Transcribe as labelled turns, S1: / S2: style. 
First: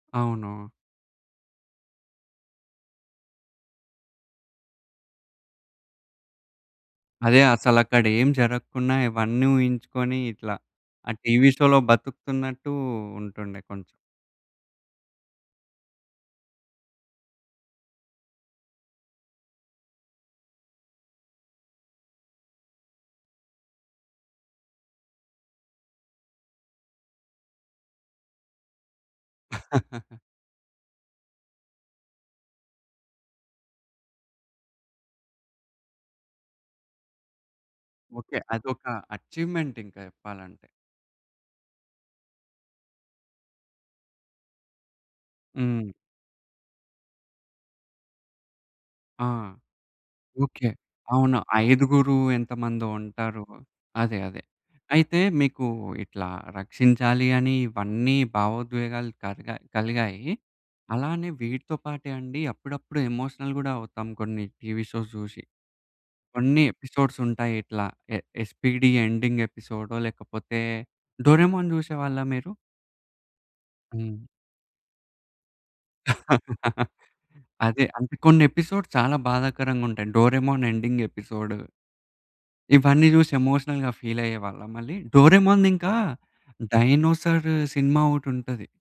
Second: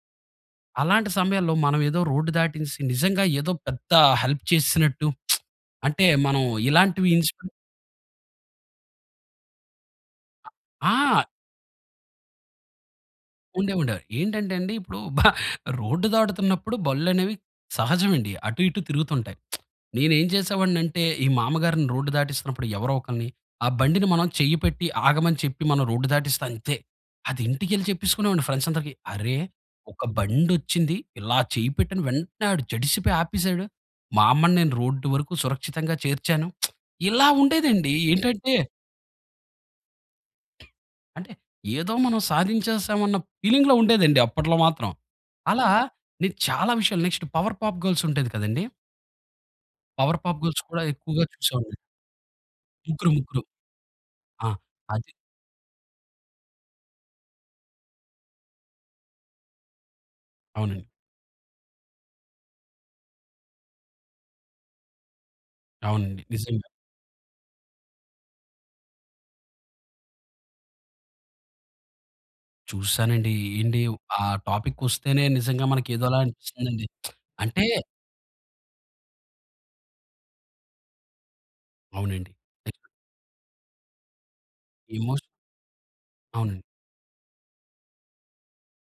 S1: అవును.
S2: అలాంటి సమయంలో మనం ఏదో రోడ్ దాటించిచేసి, నిజంగా ఏదో పెద్ద హెల్ప్ చేసినట్టు అంటే మనం ఇలాంటివి
S1: అదే.
S2: ఇన్స్పి
S1: అసలక్కడ ఏం జరగకుండా ఇవన్నీ ఊహించుకొని ఇట్లా
S2: అ
S1: ఆ
S2: ఆ!
S1: టీవీ షోలో బతుకుతున్నట్టు ఉంటుండే
S2: ఉండే,
S1: కొంచెం.
S2: ఉండే. ఏంటంటే అండి ఇప్పుడు, భ రోడ్డు దాటుతున్నప్పుడు బండ్లనేవి సహజం అండి. అటు, ఇటు తిరుగుతుంటాయి. నేనేం చేసేవాడిని అంటే ఈ మామగారిని రోడ్డు దాటిస్తున్నప్పుడు ఎవరో ఒకరిని, ఆ బండిని మనం చెయ్యి పెట్టి ఆగమని చెప్పి మనం రోడ్డు దాటిస్తే అంతే. అది ఇంటికెళ్లి చెప్పికునేవాడిని ఫ్రెండ్స్ అందరికి. అరె! ఒక బండొచ్చింది. ఇలా చెయ్యి పెట్టిన వెంటనే ఆడు జడిసిపోయి ఆపేసాడు. మా అమ్మని నేను రోడ్డు వరకు సురక్షితంగా చేర్చాను. ఇలా ఉండేదండి.
S1: ఓకే.
S2: ఏంటంటే
S1: అదొక అచీవ్‌మెంట్ ఇంక చెప్పాలంటే.
S2: అంటే ఏదో మనం సాధించేసాం అన్న ఫీలింగ్‌లో ఉండేదండి అప్పట్లో మాత్రం. అలా
S1: హ్మ్.
S2: నేను చాలా విషయాలు నెక్స్ట్ 'పవర్ పాప్ గర్ల్స్' ఉండేది కదండీ.
S1: ఆ!
S2: 'Power puff girls'
S1: okay.
S2: కూడా ఎక్కువగా
S1: అవును.
S2: చూసేవాళ్ళమండి.
S1: ఐదుగురు ఎంతమందో
S2: ముగ్గురు, ముగ్గురు.
S1: ఉంటారు. అదే. అదే.
S2: ఆ! అది.
S1: అయితే మీకు ఇట్లా రక్షించాలి అని ఇవన్నీ భావోద్వేగాలు కలిగా కలిగాయి.
S2: అవునండి.
S1: అలానే వీటితో పాటే అండి, అప్పుడప్పుడు ఎమోషనల్ కూడా అవుతాం కొన్ని టీవీ షోస్ చూసి.
S2: అవునండి.
S1: కొన్ని
S2: నిజంగా.
S1: ఎపిసోడ్స్ ఉంటాయి ఇట్లా. ఎ 'ఎస్పీడీ' ఎండింగ్ ఎపిసోడో, లేకపోతే 'డోరేమోన్' చూసేవాళ్ళా మీరు?
S2: చూసానండి. ఏంటి ఆ
S1: హ్మ్.
S2: టాపికొస్తేనే నిజంగా మనకు ఏదోలా అనిపిస్తుందండి. అంటే
S1: అదే. అంటే కొన్ని ఎపిసోడ్స్ చాలా బాధాకరంగా ఉంటాయి. 'Doraemon' ending episode.
S2: అవునండి. నిజమే.
S1: ఇవన్నీ చూసి ఎమోషనల్‌గా ఫీల్ అయ్యేవాళ్లా మళ్ళీ.
S2: ఎమోషన్
S1: 'డోరేమోన్‌ది' ఇంకా
S2: అవునండి.
S1: డైనోసార్ సినిమా ఒకటి ఉంటది.